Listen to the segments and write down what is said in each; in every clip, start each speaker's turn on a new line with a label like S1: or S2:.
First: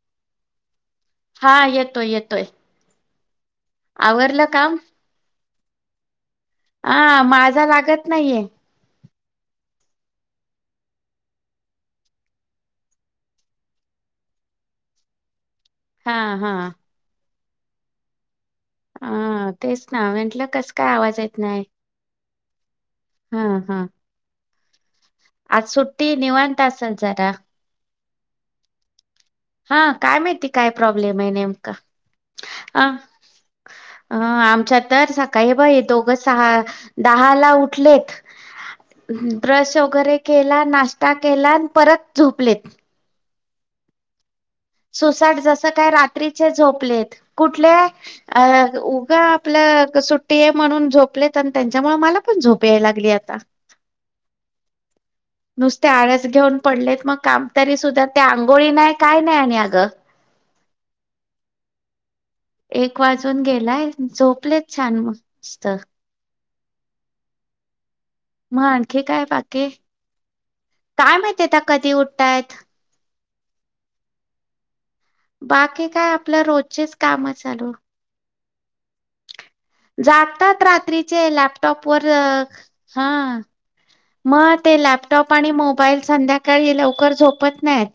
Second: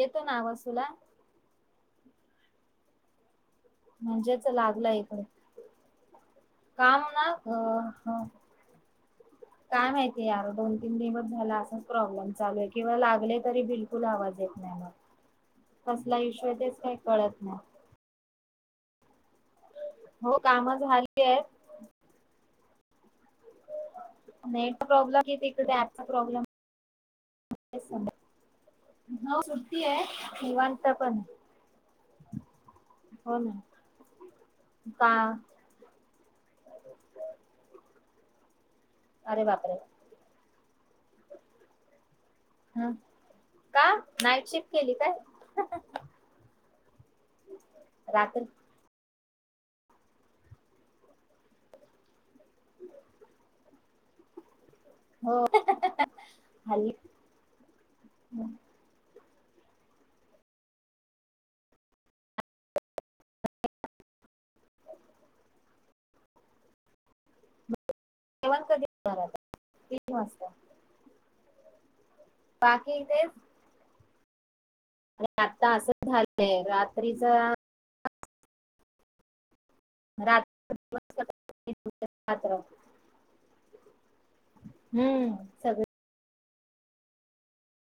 S1: येतो ना वसूला.
S2: हा येतोय येतोय. आवरलं
S1: म्हणजेच
S2: काम
S1: [unintelligible] काम
S2: हा
S1: म्हणा
S2: माझा लागत
S1: अ
S2: नाहीये
S1: काय माहिती? यार दोन तीन दिवस झाला, असच प्रॉब्लेम चालू आहे. किंवा लागले तरी बिलकुल आवाज येत नाही मग.
S2: हा
S1: कसला इशू
S2: हा
S1: तेच काय कळत [inaudible]
S2: हा तेच ना
S1: हो
S2: म्हटलं कस
S1: काम
S2: काय? आवाज
S1: झाली
S2: येत
S1: आहेत
S2: नाही. हा हा
S1: [unintelligible] कि
S2: आज
S1: तिकडे ऍपचा
S2: सु्टी
S1: प्रॉब्लेम
S2: निवंत असलं जरा.
S1: हो
S2: हा
S1: सुट्टी
S2: काय
S1: आहे
S2: माहिती काय
S1: निवांत पण
S2: प्रॉब्लेम आहे. नेमका अ
S1: हो ना
S2: आमच्या तर
S1: का
S2: सकाळी हे बाई दोघं सहा दहा ला उठलेत
S1: अरे बापरे
S2: ब्रश वगैरे केला नाश्ता केला परत झोपलेत.
S1: ह का नाईट शिफ्ट केली काय
S2: सुसाट जस काय रात्रीचे झोपलेत, कुठले अ
S1: रात्री
S2: उगा आपलं सुट्टी आहे म्हणून, झोपलेत त्यांच्यामुळे मला पण झोप याय लागली आता.
S1: हो
S2: नुसते आळस घेऊन
S1: हल्ली
S2: पडलेत, मग काम तरी सुद्धा ते आंघोळी नाही काय? [unintelligible] आग एक एक वाजून गेलाय, झोपलेत छान! मस्त.
S1: जेवण
S2: मग
S1: कधी
S2: आणखी
S1: करणार
S2: काय
S1: आता?
S2: बाकी
S1: तीन वाजता
S2: काय माहिती ते त कधी उठतायत
S1: बाकी ते आता
S2: बाकी
S1: असं
S2: काय? आपल्या
S1: झालंय
S2: रोजचेच काम
S1: रात्रीचा
S2: चालूं. जातात
S1: रात्र
S2: रात्रीचे
S1: दिवस
S2: लॅपटॉप वर
S1: रात्र
S2: हा मग ते लॅपटॉप
S1: हम्म
S2: आणि
S1: सगळं
S2: मोबाईल संध्या लवकर झोपत नाहीत.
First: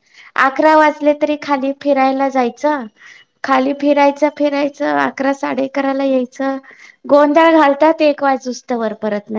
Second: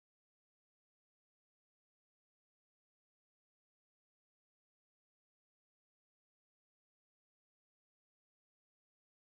S2: अकरा वाजले तरी खाली फिरायला जायचं, खाली फिरायचं फिरायचं अकरा साडेकराला यायचं गोंधळ घालतात. एक वाजूस्तवर परत न